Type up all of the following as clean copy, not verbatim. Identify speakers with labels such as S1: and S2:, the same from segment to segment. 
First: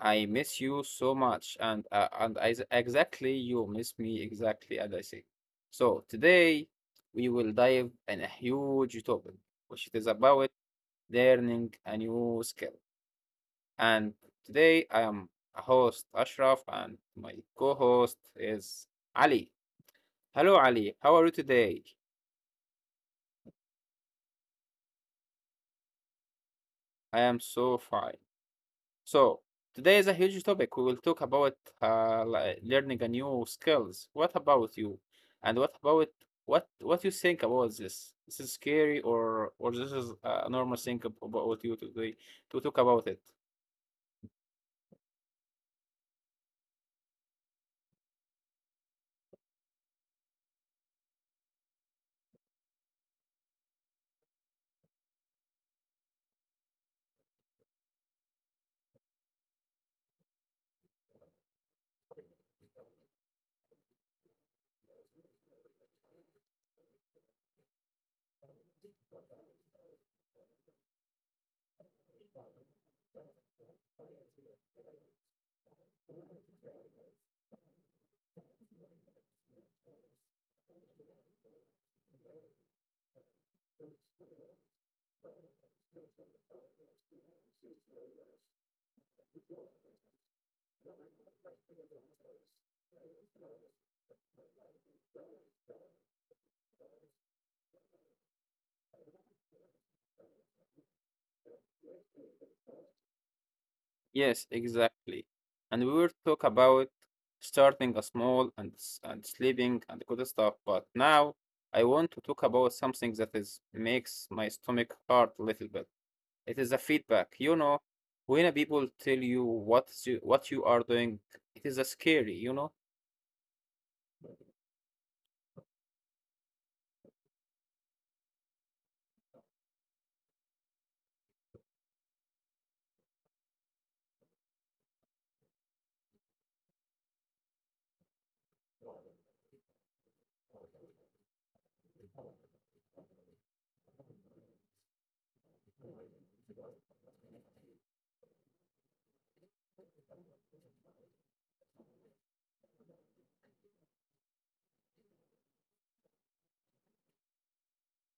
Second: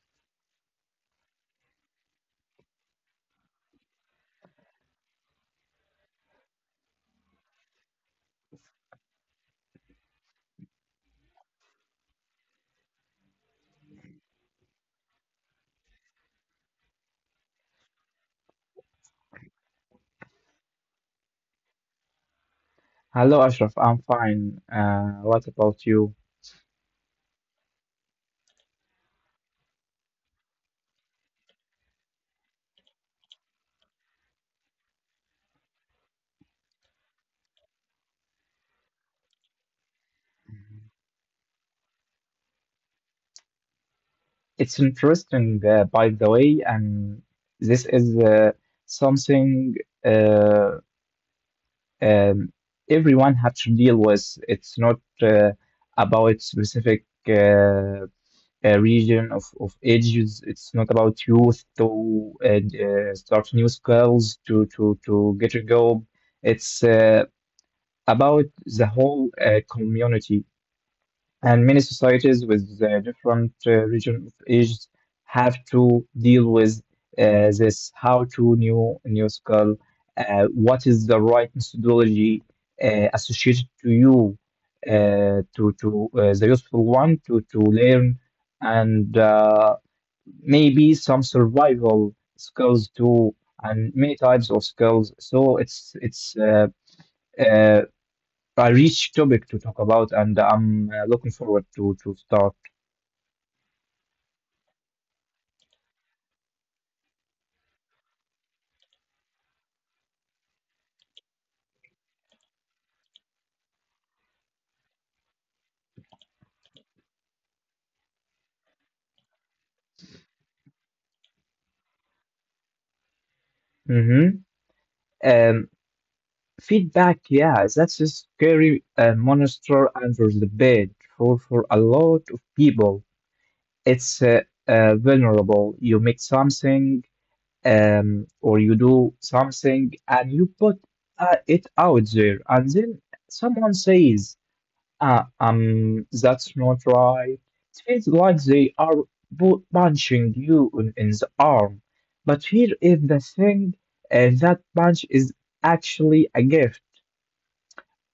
S1: I miss you so much and exactly you miss me exactly as I say. So today we will dive in a huge topic which is about learning a new skill. And today I am a host Ashraf and my co-host is Ali. Hello Ali, how are you today?
S2: Hello, Ashraf. I'm fine. What about you?
S1: I am so fine. So today is a huge topic. We will talk about learning a new skills. What about you? And what about what you think about this? This is scary or this is a normal thing about you today to talk about it?
S2: It's interesting, by the way, and this is something uh, um, everyone had to deal with. It's not about specific region of ages. It's not about youth to start new skills, to get a job. It's about the whole community, and many societies with different region of ages have to deal with this how to new skill, what is the right methodology associated to you, to the useful one to learn, and maybe some survival skills too, and many types of skills. So it's uh, I reached topic to talk about, and I'm looking forward to start.
S1: Yes, exactly. And we will talk about starting a small and and sleeping and good stuff. But now I want to talk about something that is makes my stomach hurt a little bit. It is a feedback. When a people tell you what you are doing, it is a scary, you know?
S2: hmm Um, Feedback, yeah, that's a scary monster under the bed for a lot of people. It's vulnerable. You make something, or you do something, and you put it out there, and then someone says, that's not right. It feels like they are punching you in the arm. But here is the thing, that punch is actually a gift.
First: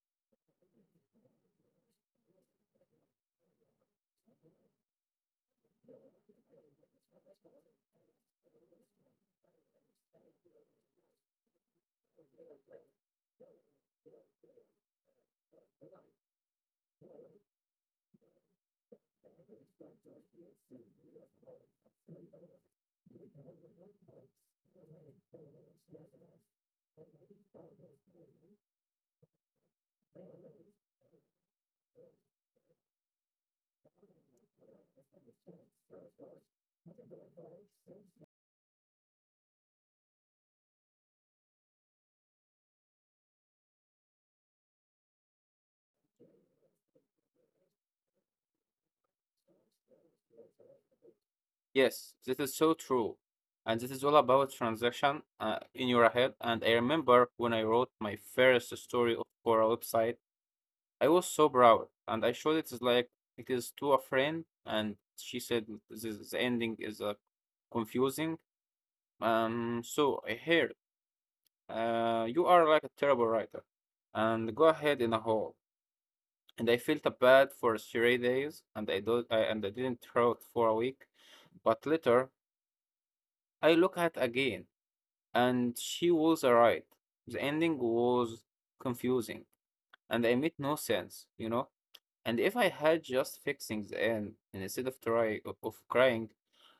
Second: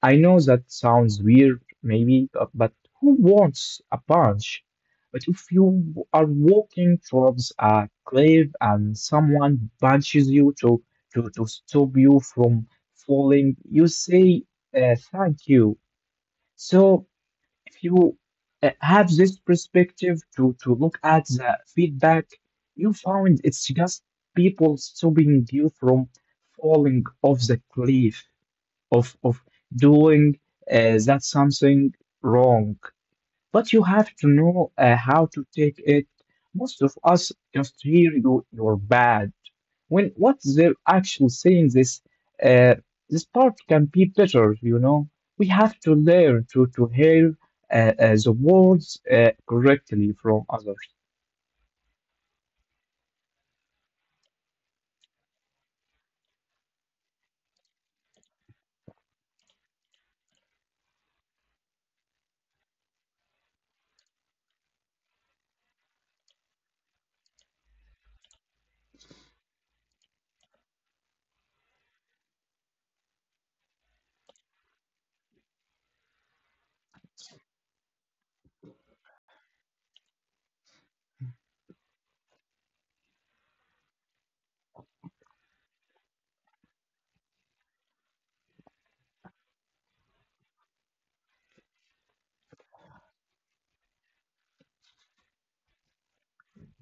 S2: I know that sounds weird, maybe, but who wants a punch? But if you are walking towards a cliff and someone punches you to stop you from falling, you say, thank you. So, if you have this perspective to look at the feedback, you found it's just people stopping you from falling off the cliff of doing that something wrong. But you have to know how to take it. Most of us just hear, you, you're bad, when what's their actual saying this uh, this part can be better, you know. We have to learn to hear the words correctly from others.
S1: Yes, this is so true. And this is all about transaction in your head. And I remember when I wrote my first story for a website, I was so proud. And I showed it is like it is to a friend, and she said this is- the ending is confusing. So I heard. You are like a terrible writer. And go ahead in a hole. And I felt bad for 3 days, and I didn't write for a week. But later, I look at again, and she was right. The ending was confusing, and I made no sense, you know. And if I had just fixing the end instead of try of crying,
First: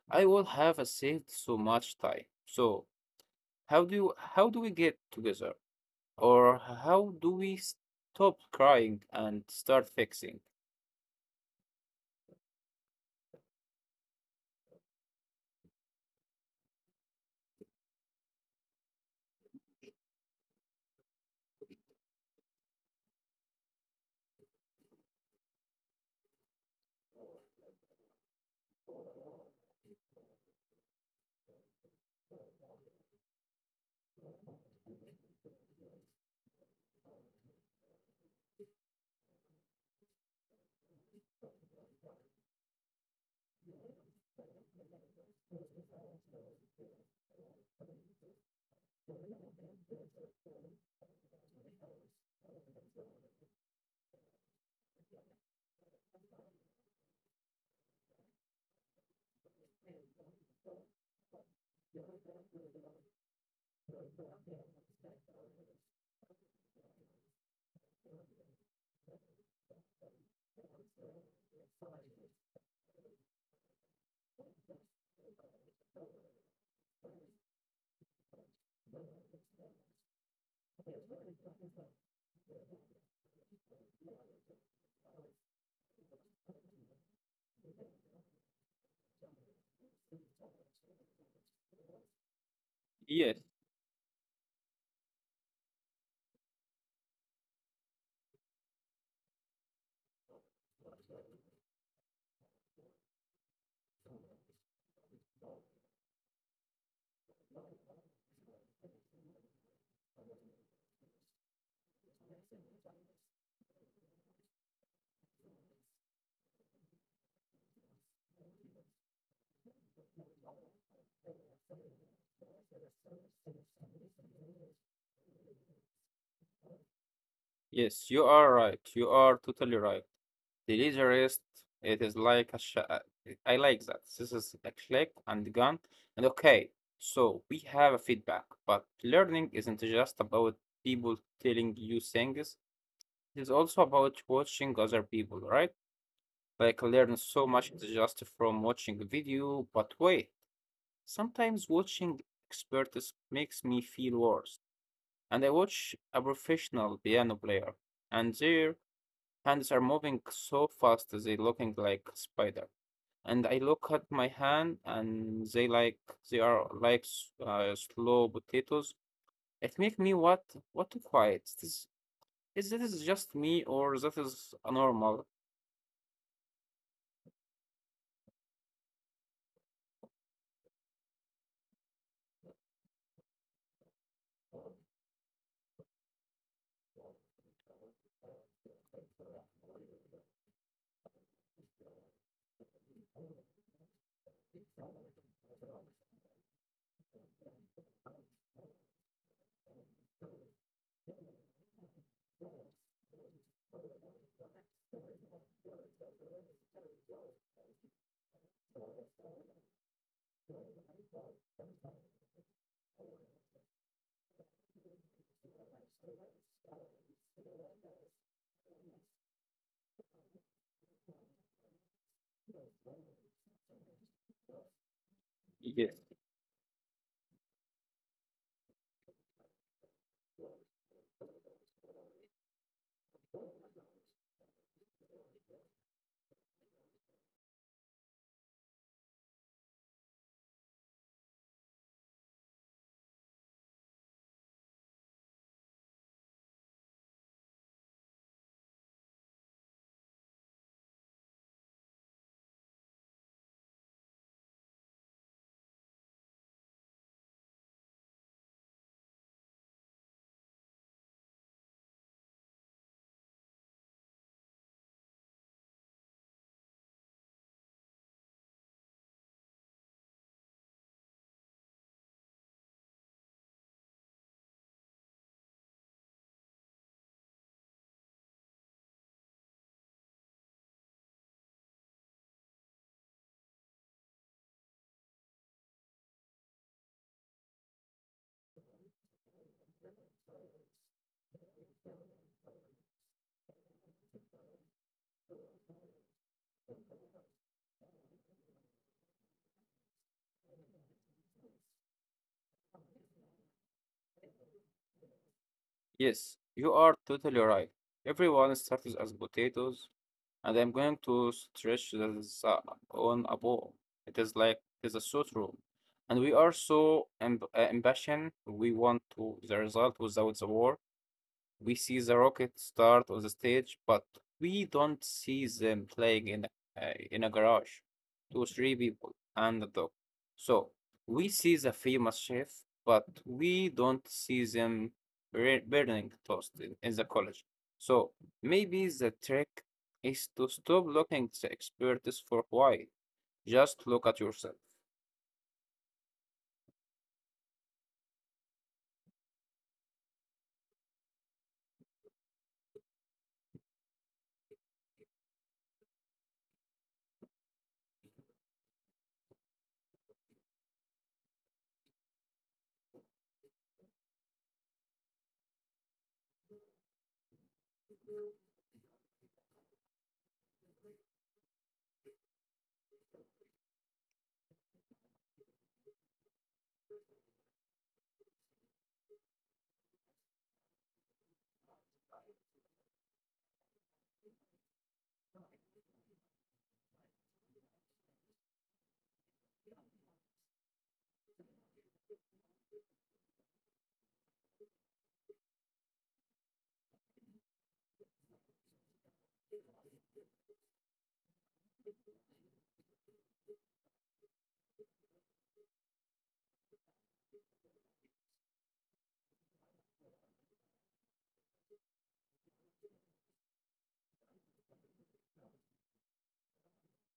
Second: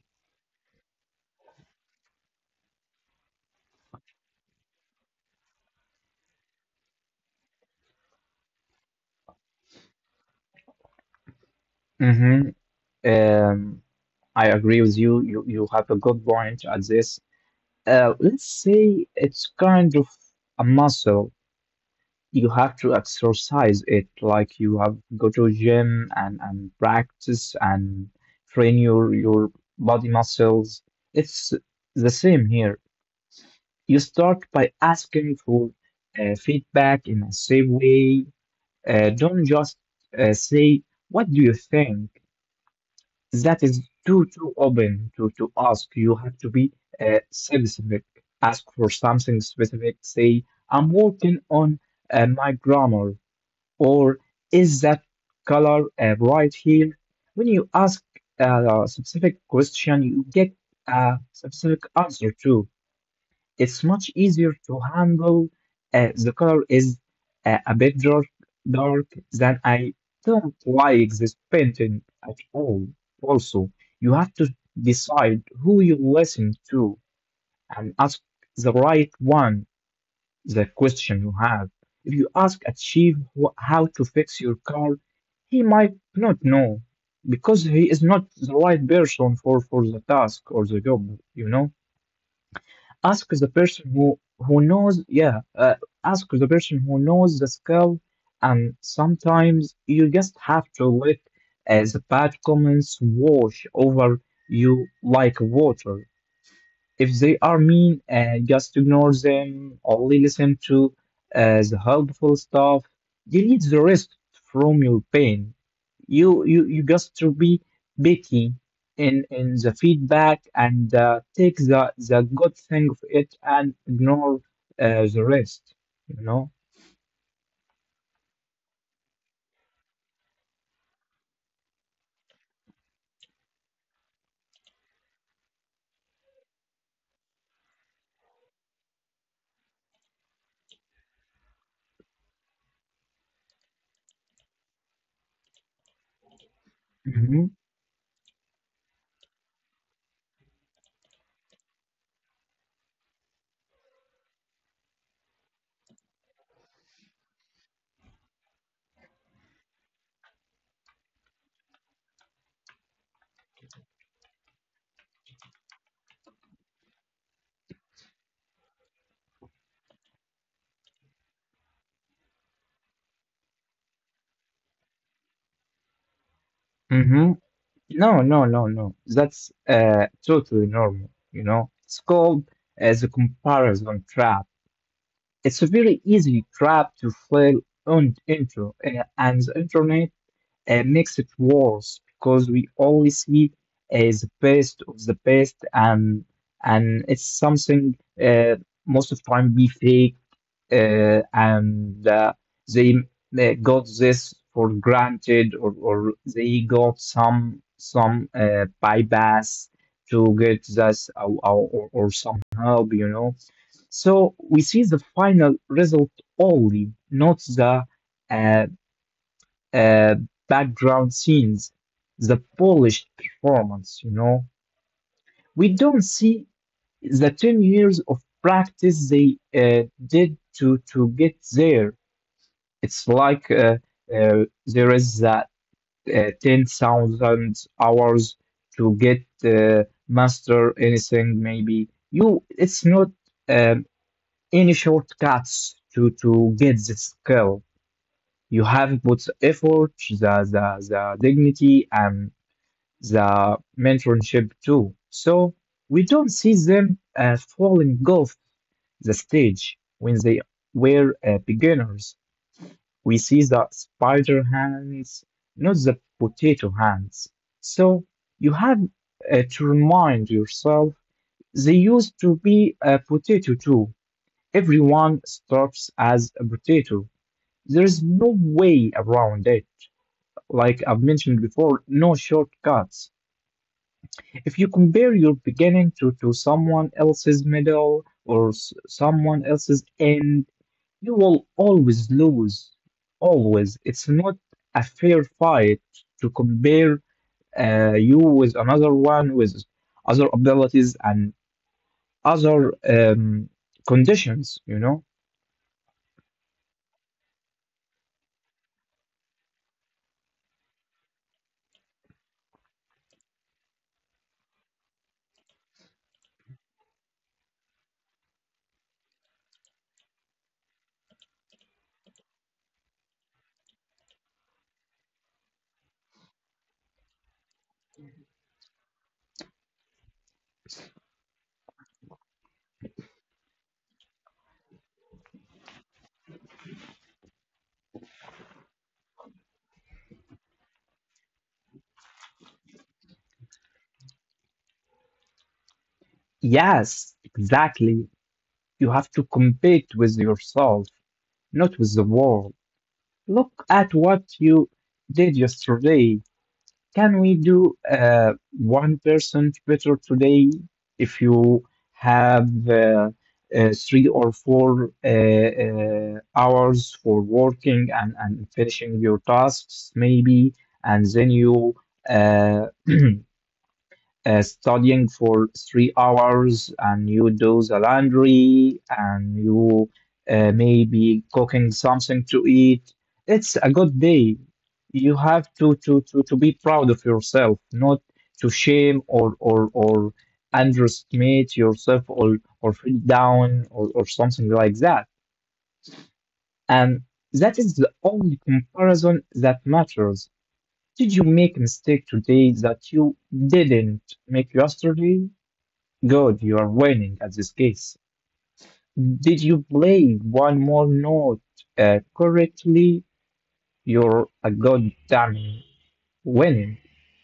S1: I would have saved so much time. So how do we get together? Or how do we stop crying and start fixing?
S2: hmm Um, I agree with you. You have a good point at this. Let's say it's kind of a muscle. You have to exercise it like you have go to gym, and practice, and train your body muscles. It's the same here. You start by asking for feedback in a safe way. Don't just say what do you think. That is too open to ask. You have to be specific, ask for something specific. Say, I'm working on my grammar, or is that color right here? When you ask a specific question, you get a specific answer too. It's much easier to handle the color is a bit dark, dark, than I don't like this painting at all. Also, you have to decide who you listen to, and ask the right one the question you have. If you ask a chief how to fix your car, he might not know, because he is not the right person for the task or the job, you know. Ask
S1: Yes,
S2: the person who knows, yeah, ask the person who knows the skill. And sometimes you just have to let the bad comments wash over you like water. If they are mean, just ignore them, only listen to the helpful stuff. Delete the rest from your pain. You just to be picky in the feedback, and take the good thing of it, and ignore the rest, you know.
S1: yes, you are right. You are totally right. The laser rest, it is like a I like that. This is a click and gone. And okay, so we have a feedback, but learning isn't just about people telling you things. It is also about watching other people, right? Like learn so
S2: Mm-hmm.
S1: much just from watching a video, but wait. Sometimes watching experts makes me feel worse. And I watch a professional piano player, and their hands are moving so fast they looking like spider. And I look at my hand, and they are like slow potatoes. It make me what to quiet. Is this is just me or that is normal?
S2: Mm-hmm. No, no, no, no. That's totally normal. You know, it's called as a comparison trap. It's a very easy trap to fall on, into, and the internet makes it worse, because we always see the best of the best, and it's something uh, most of the time be fake, and they got this for granted, or they got some bypass to get this, or or somehow, you know. So we see the final result only, not the uh, uh, background scenes, the polished performance, you know. We don't see the 10 years of practice they did to get there. It's like there is that 10,000 hours to get master anything, maybe. You, it's not um any shortcuts to get the skill. You have put the effort, the dignity, and the mentorship too. So we don't see them falling off the stage when they were beginners. We see the spider hands, not the potato hands. So you have to remind yourself they used to be a potato too. Everyone starts as a potato. There's no way around it. Like I've mentioned before, no shortcuts. If you compare your beginning to someone else's middle or someone else's end, you will always lose. Always. It's not a fair fight to compare you with another one with other abilities and other conditions, you know?
S1: Yes, you are totally right. Everyone starts as potatoes and I'm going to stretch this on a ball. It is a suit. And we are so impatient. We want to the result without the war. We see the rocket start on the stage, but we don't see them playing in a garage, two, three people and a dog. So we see the famous chef, but we don't see them burning toast in the college. So maybe the trick is to stop looking at the experts for why. Just look at yourself.
S2: Yes, exactly. You have to compete with yourself, not with the world. Look at what you did yesterday. Can we do 1% better today? If you have three or four hours for working, and finishing your tasks, maybe, and then you uh, studying for 3 hours, and you do the laundry, and you maybe cooking something to eat. It's a good day. You have to be proud of yourself, not to shame, or underestimate yourself, or feel down, or something like that. And that is the only comparison that matters. Did you make a mistake today that you didn't make yesterday? Good, you are winning at this case. Did you play one more note correctly? You're a goddamn winning.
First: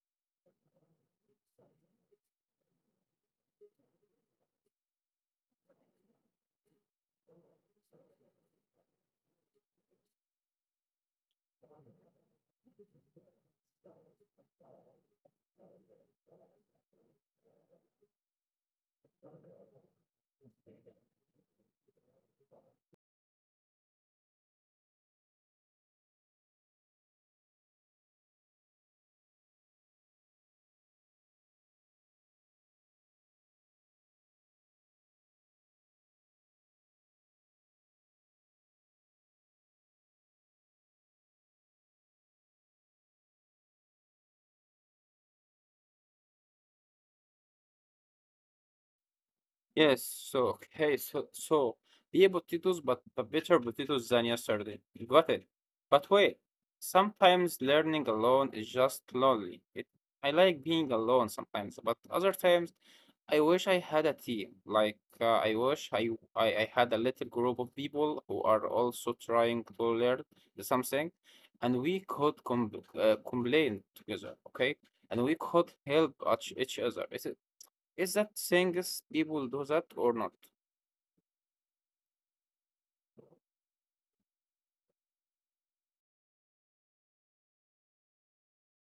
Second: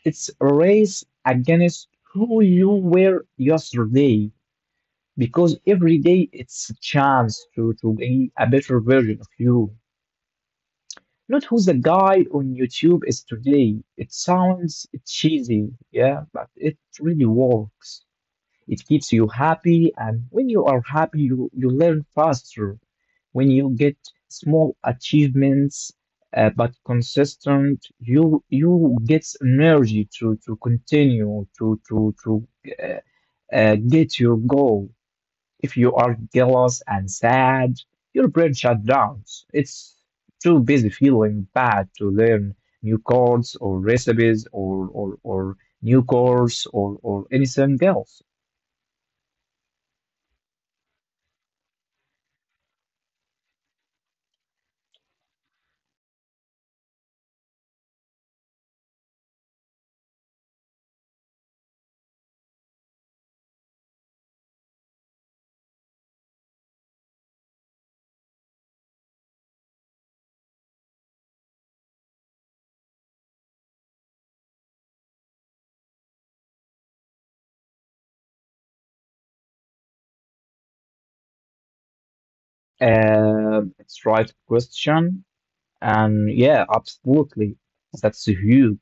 S2: It's a race against who you were yesterday, because every day it's a chance to be a better version of you. Not who the guy on YouTube is today. It sounds cheesy, yeah, but it really works. It keeps you happy, and when you are happy, you learn faster. When you get small achievements, but consistent, you get energy to continue to uh, get your goal. If you are jealous and sad, your brain shuts down. It's too busy feeling bad to learn new chords or recipes, or new course, or anything else.
S1: Yes, so okay, beer potatoes, but better potatoes than yesterday. Got it. But wait, sometimes learning alone is just lonely. It, I like being alone sometimes, but other times I wish I had a team. I wish I had a little group of people who are also trying to learn something, and we could complain together, okay? And we could help each other. It? Is that saying is people do that or not?
S2: It's right question. And yeah, absolutely. That's huge.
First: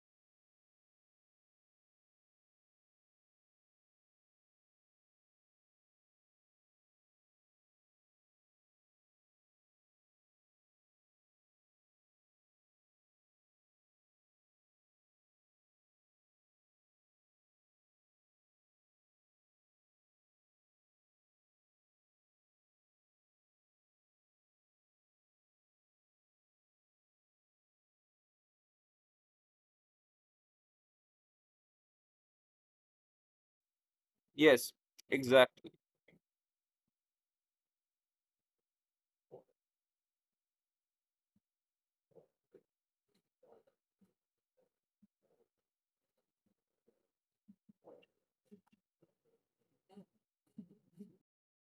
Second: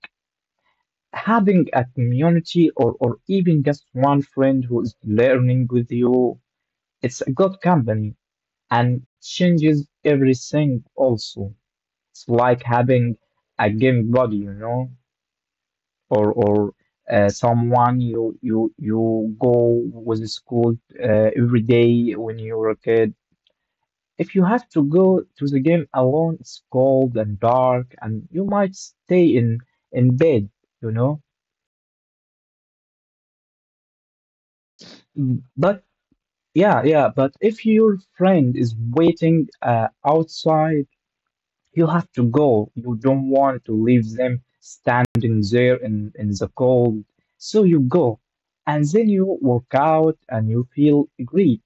S2: Having a community, or even just one friend who is learning with you, it's a good company and changes everything also. It's like having a game buddy, you know, or someone you go with the school every day when you were a kid. If you have to go to the game alone, it's cold and dark, and you might stay in bed, you know.
S1: Yes, exactly.
S2: But yeah, yeah. But if your friend is waiting outside, you have to go. You don't want to leave them standing there in the cold, so you go, and then you work out and you feel great.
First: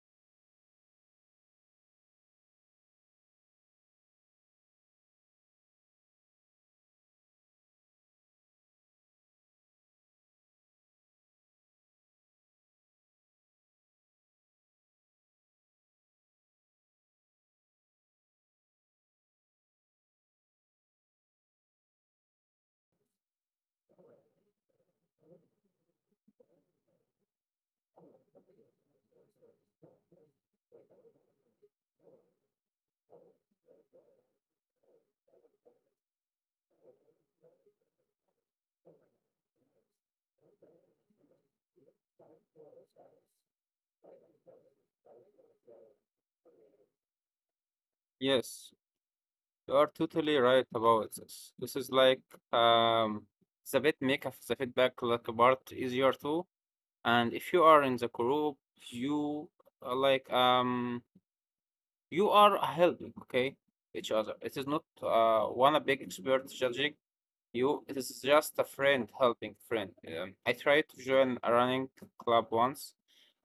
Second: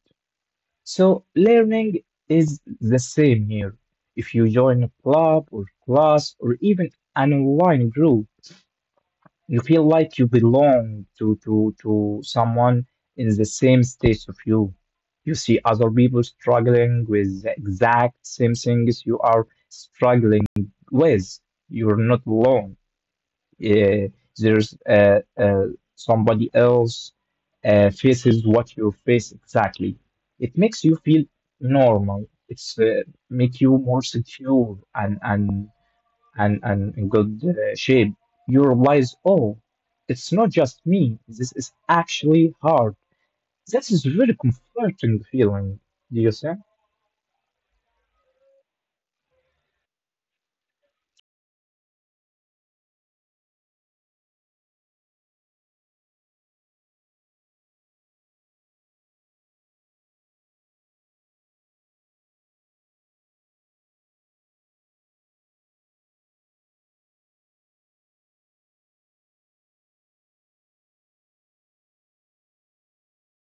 S2: So learning is the same here. If you join a club or class, or even an online group, you feel like you belong to someone in the same stage of you. You see other people struggling with the exact same things you are struggling with. You're not alone, uh, there's somebody else faces what you face exactly. It makes you feel normal. It's make you more secure, and in good shape. You realize, oh, it's not just me. This is actually hard. This is really comforting feeling. Do you see?
S1: Yes, you are totally right about this. This is like um, the bit make of the feedback like part easier too. And if you are in the group, you uh, like um you are helping, okay, each other. It is not one a big expert judging. You, it is just a friend helping friend. I tried to join a running club once,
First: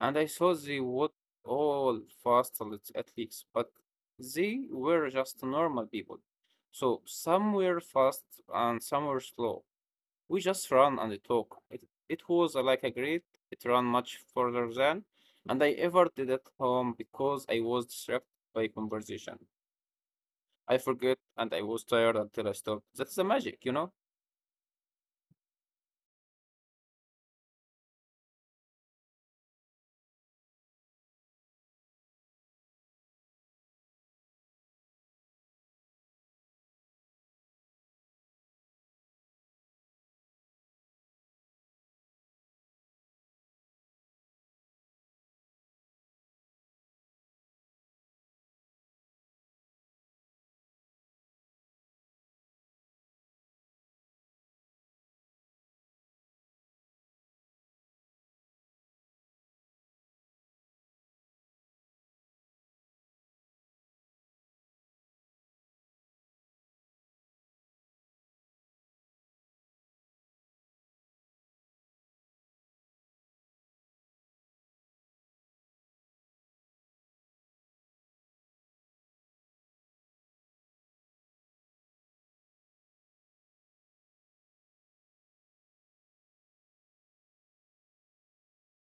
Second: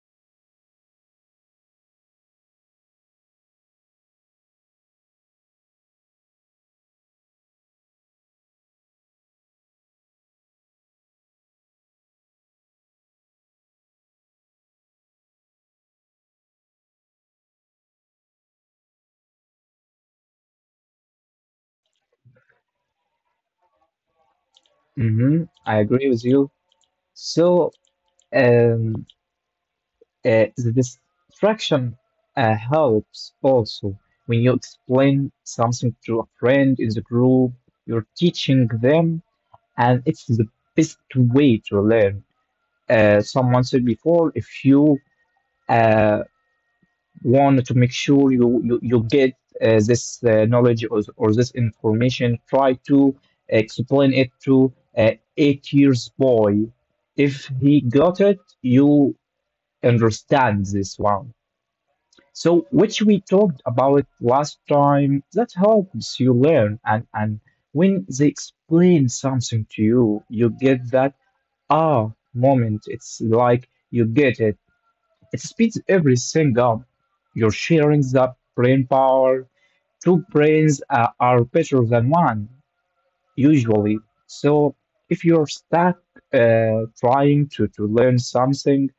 S1: and I saw they would all fast athletes, but they were just normal people. So some were fast and some were slow. We just ran and talk. It was like a great. It ran much further than, and I ever did at home because I was distracted by conversation. I forget and I was tired until I stopped. That's the magic, you know.
S2: Mm-hmm. I agree with you. So. Um, the distraction helps also. When you explain something to a friend in the group, you're teaching them, and it's the best way to learn. Someone said before, if you uh, want to make sure you get this knowledge, or this information, try to explain it to an 8 years boy. If he got it, you understand this one. So, which we talked about last time, that helps you learn. And when they explain something to you, you get that ah moment. It's like you get it. It speeds everything up. You're sharing that brain power. Two brains are better than one, usually. So, if you're stuck trying to learn something,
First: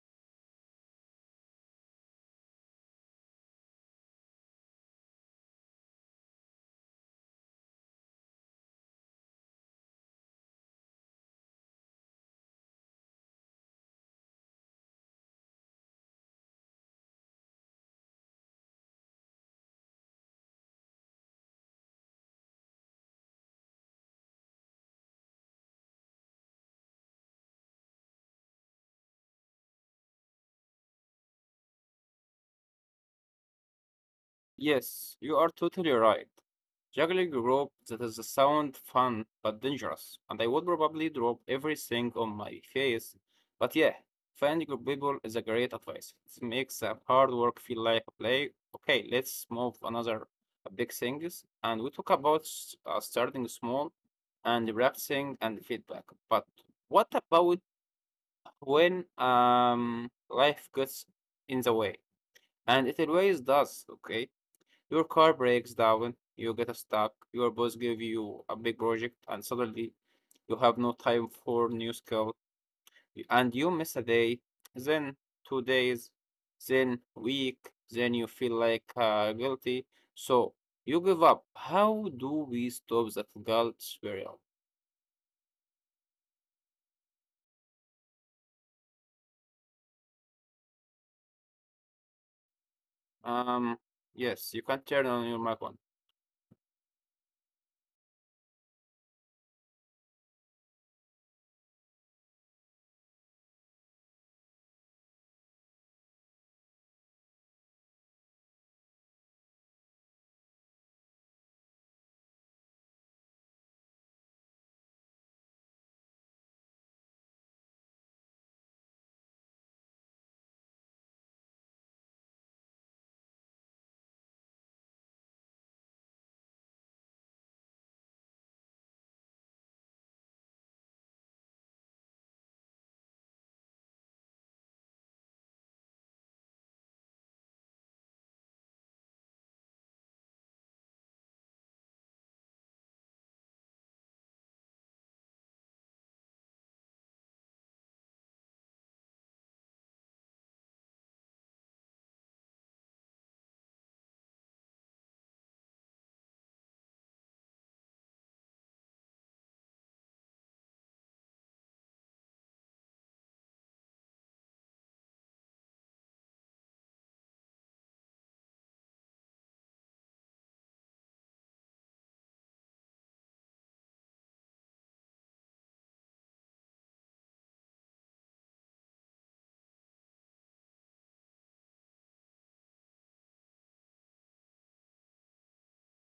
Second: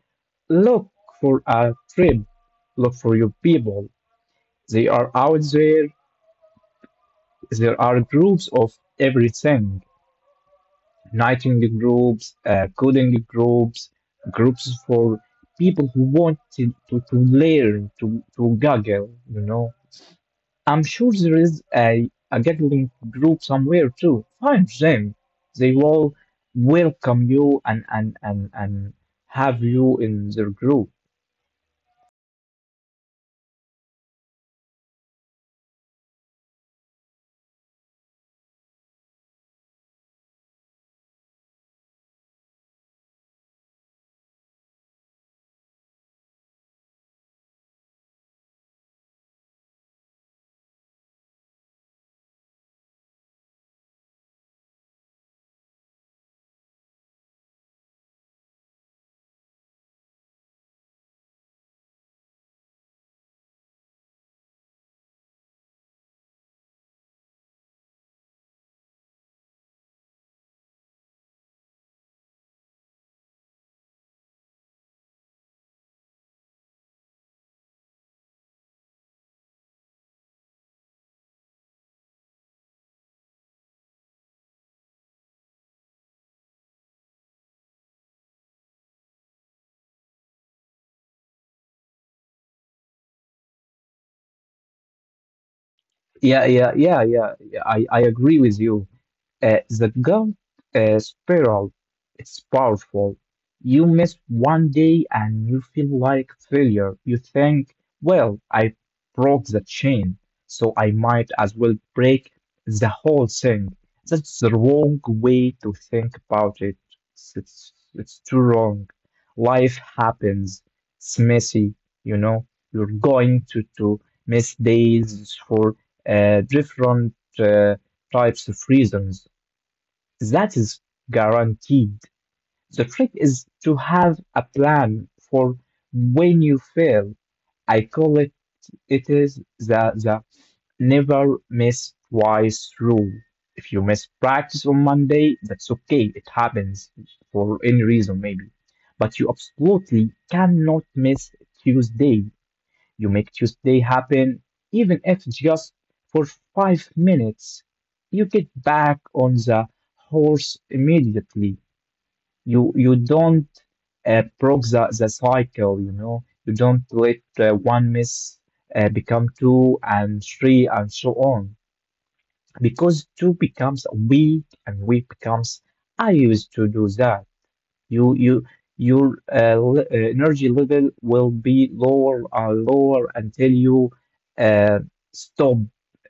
S2: look for a trip, look for your people, they are out there. There are groups of everything, writing groups, coding groups, groups for people who want to learn, to Google, you know. I'm sure there is a gaggling group somewhere too. Find them. They will welcome you and, and have you in their group.
S1: Yes, you are totally right. Juggling a rope that is a sound fun but dangerous, and I would probably drop everything on my face. But yeah, finding good people is a great advice. It makes hard work feel like a play. Okay, let's move another big things, and we talk about starting small and practicing and feedback. But what about when life gets in the way? And it always does, okay? Your car breaks down, you get stuck, your boss give you a big project, and suddenly you have no time for new skill, and you miss a day, then 2 days, then week, then you feel like guilty, so you give up. How do we stop that guilt spiral? Um, yes, you can turn on your mic on.
S2: Yeah, I agree with you. The guilt spiral, it's powerful. You miss one day and you feel like failure. You think, well, I broke the chain, so I might as well break the whole thing. That's the wrong way to think about it. It's too wrong. Life happens. It's messy, you know. You're going to miss days for different types of reasons that is guaranteed. The trick is to have a plan for when you fail. I call it it is the never miss twice rule. If you miss practice on Monday, that's okay. It happens for any reason maybe. But you absolutely cannot miss Tuesday. You make Tuesday happen, even if just for 5 minutes. You get back on the horse immediately. You don't broke the cycle, you know. You don't let one miss become two and three and so on. Because two becomes weak and weak becomes, I used to do that. You your energy level will be lower and lower until you uh, stop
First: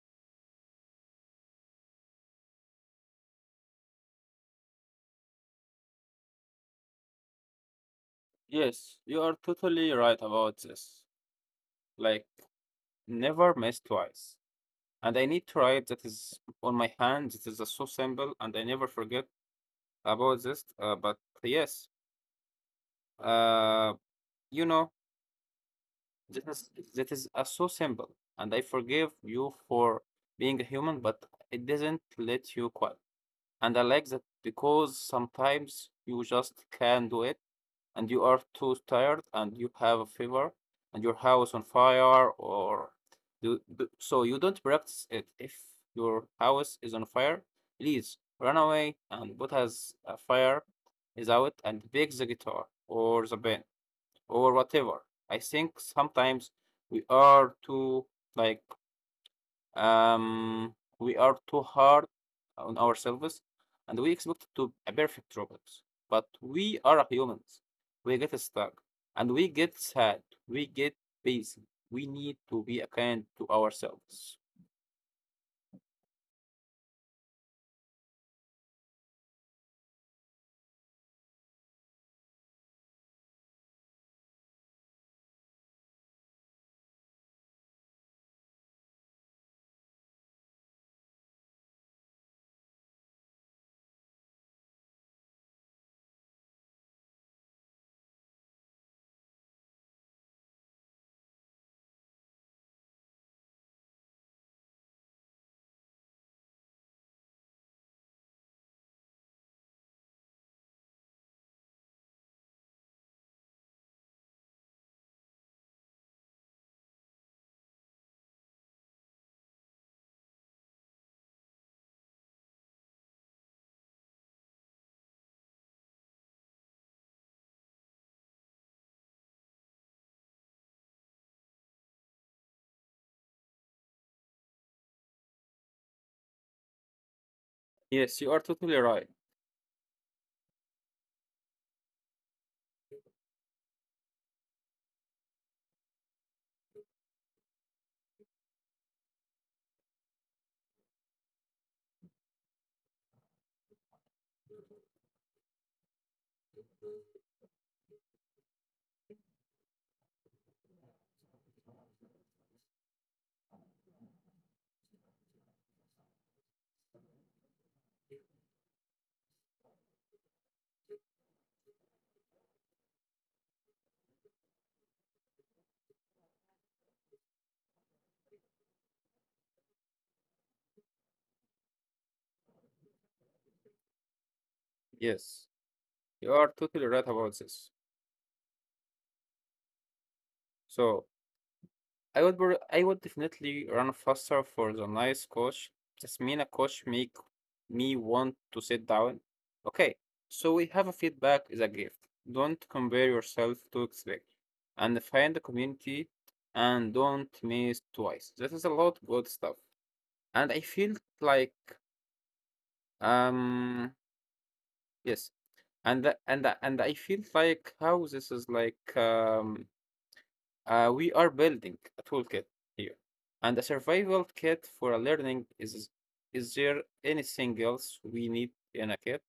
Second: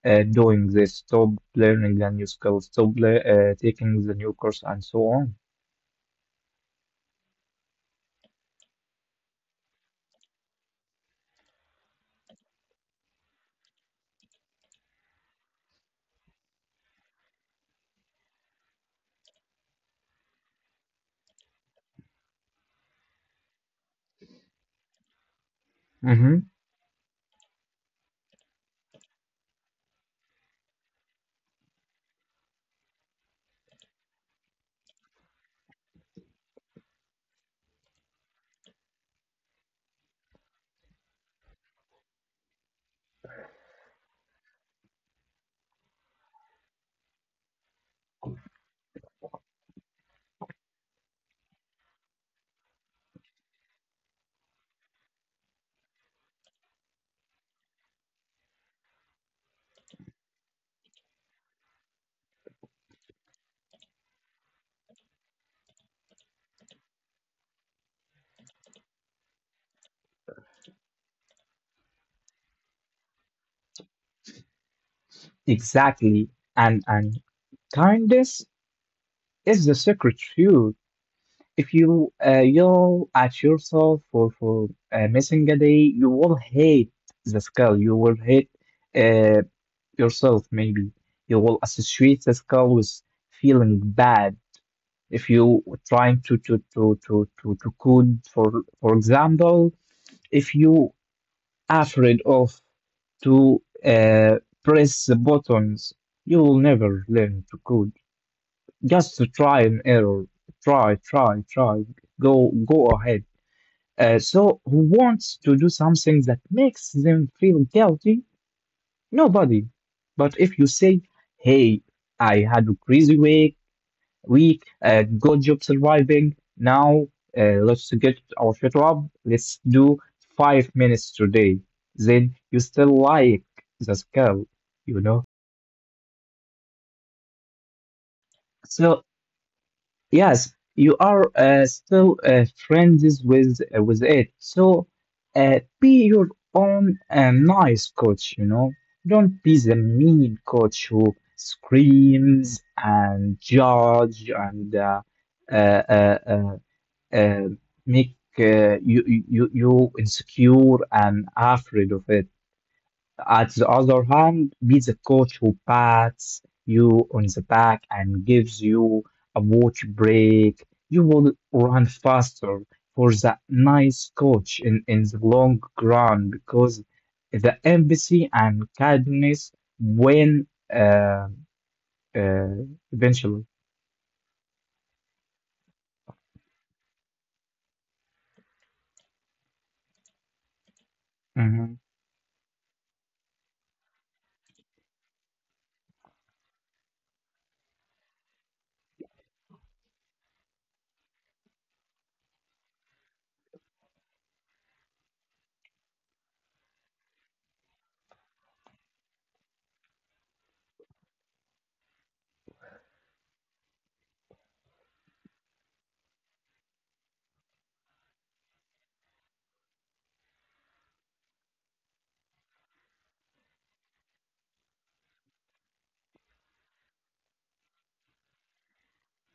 S2: doing this, stop learning the new skills, stop taking the new course, and so on.
S1: Yes, you are totally right about this. Like, never miss twice. And I need to write that is on my hand. It is so simple, and I never forget about this. But yes, uh, you know, that
S2: Hmm.
S1: is that is uh, so simple, and I forgive you for being a human, but it doesn't let you quit. And I like that because sometimes you just can do it and you are too tired and you have a fever and your house on fire or so you don't practice it if your house is on fire please run away and put as a fire is out and pick the guitar or the band or whatever. I think sometimes we are too like we are too hard on ourselves and we expect to a perfect robots. But we are humans. We get stuck and we get sad. We get busy. We need to be kind to ourselves.
S2: Exactly, and kindness is the secret too. If you yell at yourself for missing a day, you will hate the skill. You will hate. Uh, Yourself, maybe. You will associate this color with feeling bad. If you trying to code for example, if you afraid of to press the buttons, you will never learn to code. Just to try and error. Try, try, try. Go ahead. So who wants to do something that makes them feel guilty? Nobody. But if you say, hey, I had a crazy week, good job surviving. Now, let's get our shit up. Let's do 5 minutes today. Then you still like the skill, you know?
S1: Yes, you are totally right.
S2: So yes, you are still friends with it. So be your own nice coach, you know. Don't be the mean coach who screams and judge and uh, uh, uh, uh, make you insecure and afraid of it. At the other hand, be the coach who pats you on the back and gives you a watch break. You will run faster for the nice coach in the long run because the empathy and kindness win uh, uh, eventually.
S1: Yes, you are totally right about this. So
S2: Hmm.
S1: I would definitely run faster for the nice coach. Just mean a coach make me want to sit down. Okay, so we have a feedback is a gift. Don't compare yourself to expect, and find the community, and don't miss twice. This is a lot good stuff, and I feel like um yes, and the- and the- and I feel like how this is like we are building a toolkit here and a survival kit for a learning. Is there anything else we need in a kit?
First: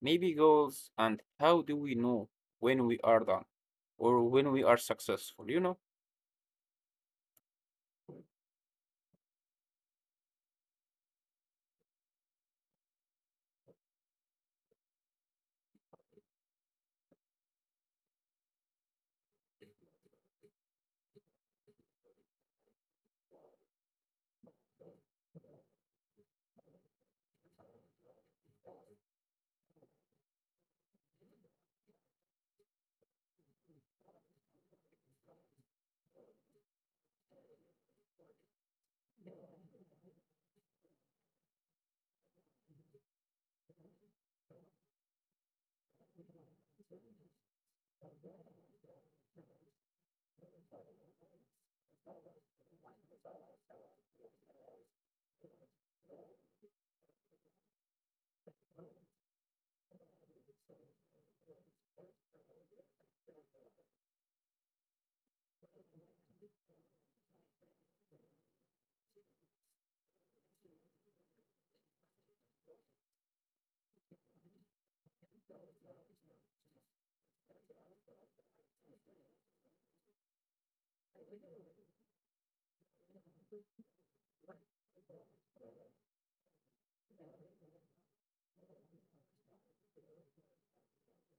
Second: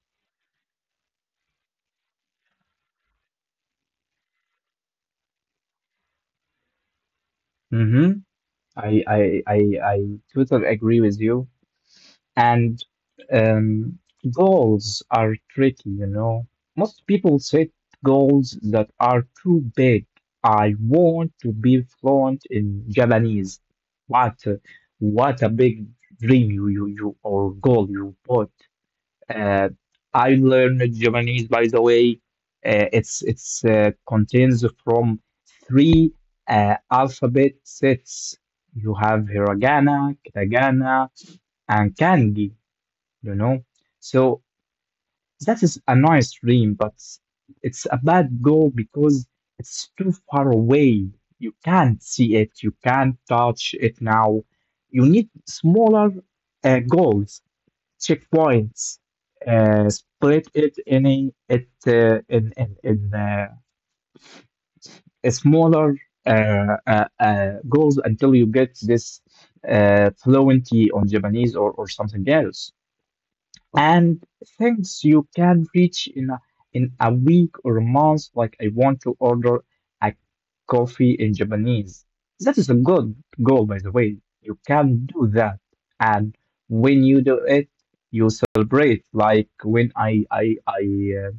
S1: Maybe goals and how do we know when we are done or when we are successful, you know?
S2: Hmm. I totally agree with you. And um, goals are tricky, you know. Most people set goals that are too big. I want to be fluent in Japanese. What, a- what a big dream you or goal you put. Uh, I learned Japanese, by the way. It's contains from three alphabet sets. You have hiragana, katakana, and kanji, you know? So that is a nice dream, but it's a bad goal because it's too far away. You can't see it, you can't touch it now. You need smaller goals, checkpoints. Split it in a smaller goals until you get this fluency on Japanese, or something else. And things you can reach in in a week or a month. Like I want to order a coffee in Japanese. That is a good goal, by the way. You can do that, and when you do it, you celebrate. Like when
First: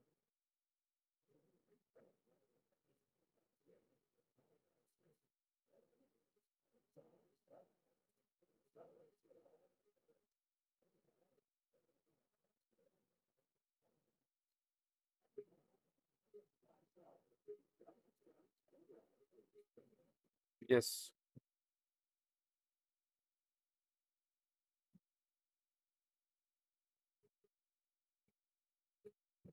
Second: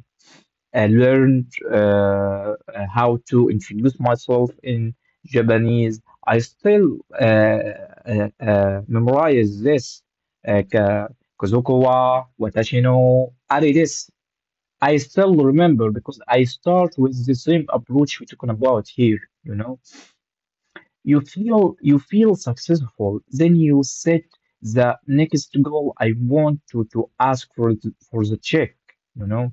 S2: I learned how to introduce myself in Japanese. I still memorize this, uh, ka- Kazuko wa watashi no are desu. I still remember because I start with the same approach we're talking about here, you know.
S1: Yes,
S2: You feel successful, then you set the next goal. I want to ask for the check. You know,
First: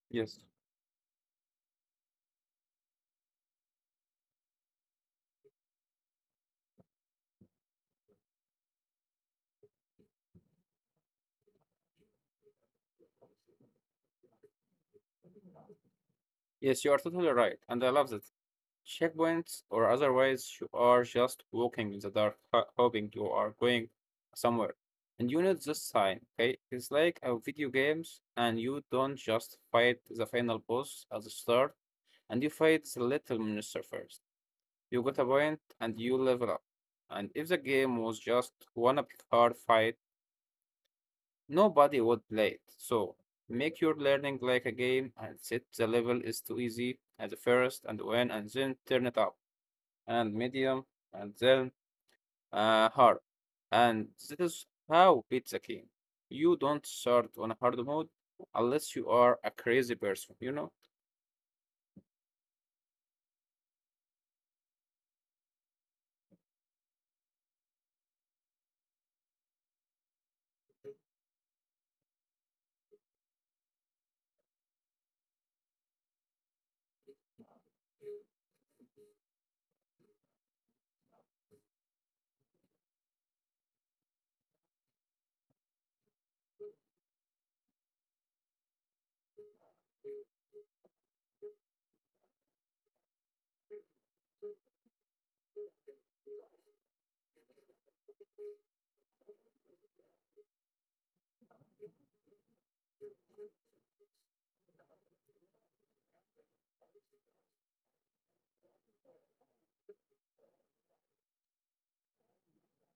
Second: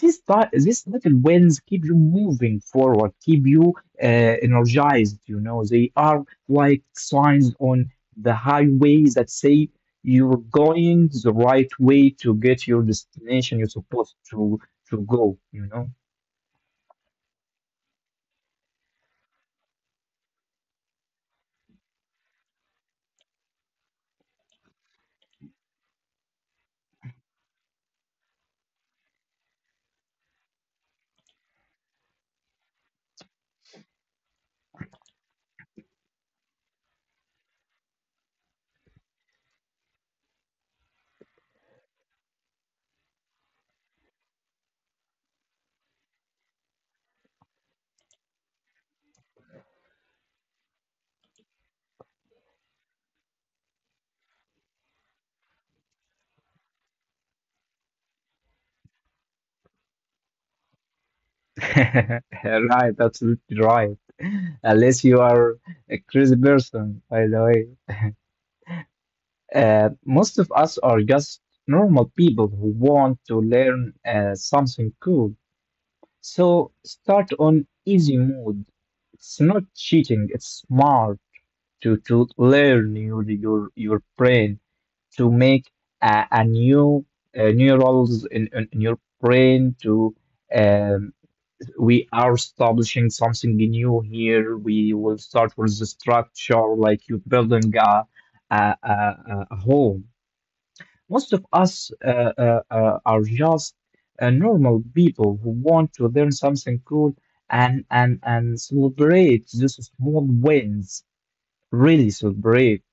S1: yes,
S2: these little wins keep you moving forward, keep you energized. You know, they are like signs on the highway that say you're going the right way to get your destination you're supposed to go, you know.
S1: yes, you are totally right. And I love that checkpoints or otherwise you are just walking in the dark hoping you are going somewhere and you need this sign. Okay, it's like a video games and you don't just fight the final boss at the start and you fight the little minister first. You get a point and you level up, and if the game was just one up card fight nobody would play it. So make your learning like a game and set the level is too easy at the first, and when and then turn it up and medium and then hard. And this is how it's a game. You don't start on hard mode unless you are a crazy person, you know?
S2: Right, absolutely right. Unless you are a crazy person, by the way. Most of us are just normal people who want to learn something cool. So start on easy mode. It's not cheating, it's smart to learn your brain, to make a new neurons in your brain, to um, we are establishing something new here. We will start with the structure, like you building a home. Most of us are just normal people who want to learn something cool, and celebrate these small wins, really celebrate.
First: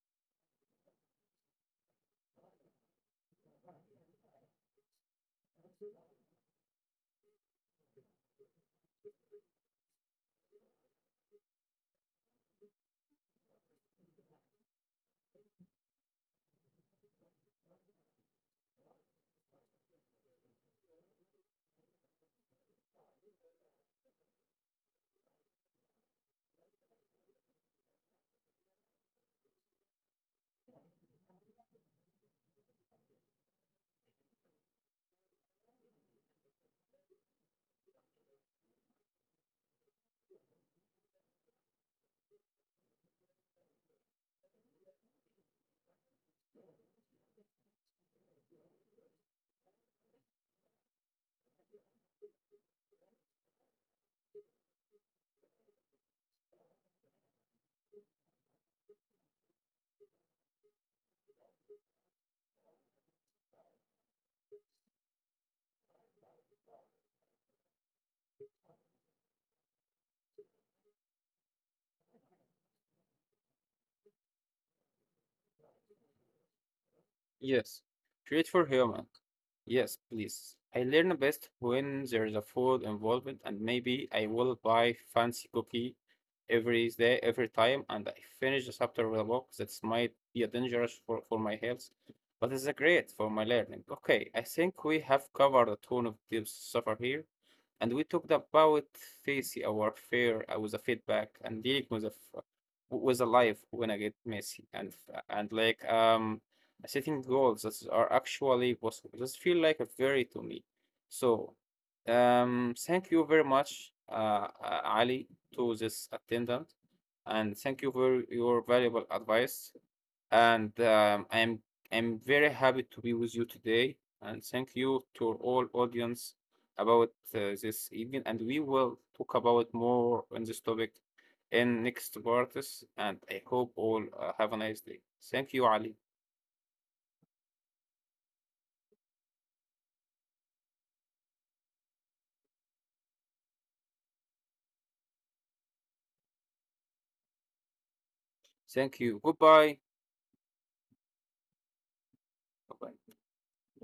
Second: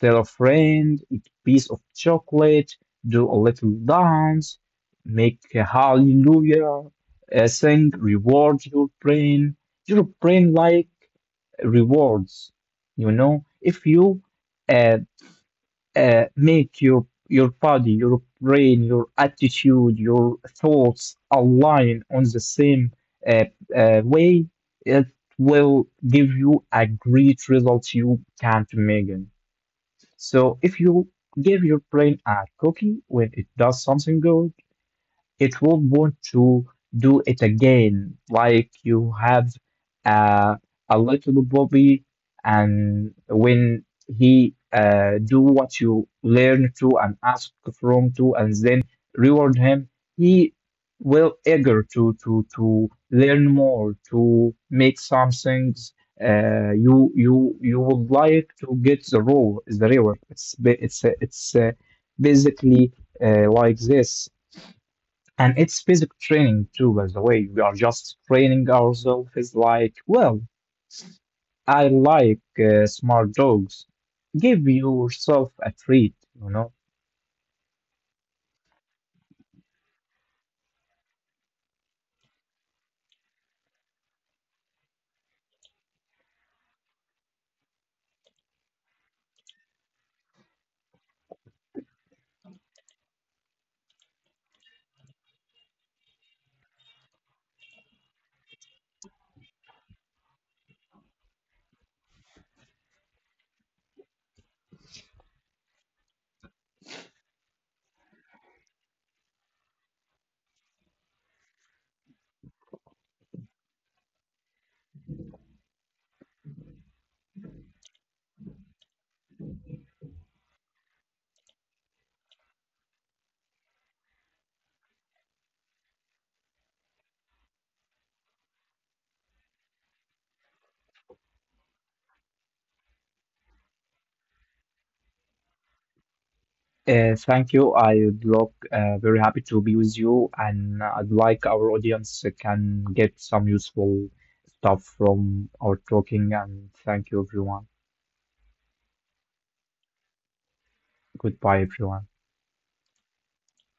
S2: Tell a friend, eat a piece of chocolate, do a little dance, make a hallelujah, sing, reward your brain. Your brain like rewards, you know. If you uh, make your body, your brain, your attitude, your thoughts align on the same uh, way, it will give you a great result you can't imagine. So if you give your brain a cookie when it does something good, it will want to do it again, like you have uh, a little puppy, and when he do what you learn to and ask from to, and then reward him, he will eager to learn more, to make some things you would like to get the role the reward. It's ba- it's basically like this. And it's basic training too, by the way. We are just training ourselves. It's like, well, I like smart dogs. Give yourself a treat, you know.
S1: Yes, treat for human. Yes, please. I learn best when there is a food involved, and maybe I will buy fancy cookie every day, every time, and I finish the chapter with a book that might be a dangerous for my health, but it's a great for my learning. Okay, I think we have covered a ton of deep suffer here and we talked about facing our fear with a feedback and dealing with the f- with the life when I get messy and setting goals that are actually possible. Just feel like a very to me. So thank you very much, Ali, to this attendant, and thank you for your valuable advice and I'm very happy to be with you today. And thank you to all audience about this evening. And we will talk about more on this topic in next parts. And I hope all have a nice day. Thank you, Ali.
S2: Thank you. I would look very happy to be with you, and I'd like our audience can get some useful stuff from our talking. And thank you, everyone.
S1: Thank you. Goodbye.
S2: Goodbye, everyone.
S1: Bye bye.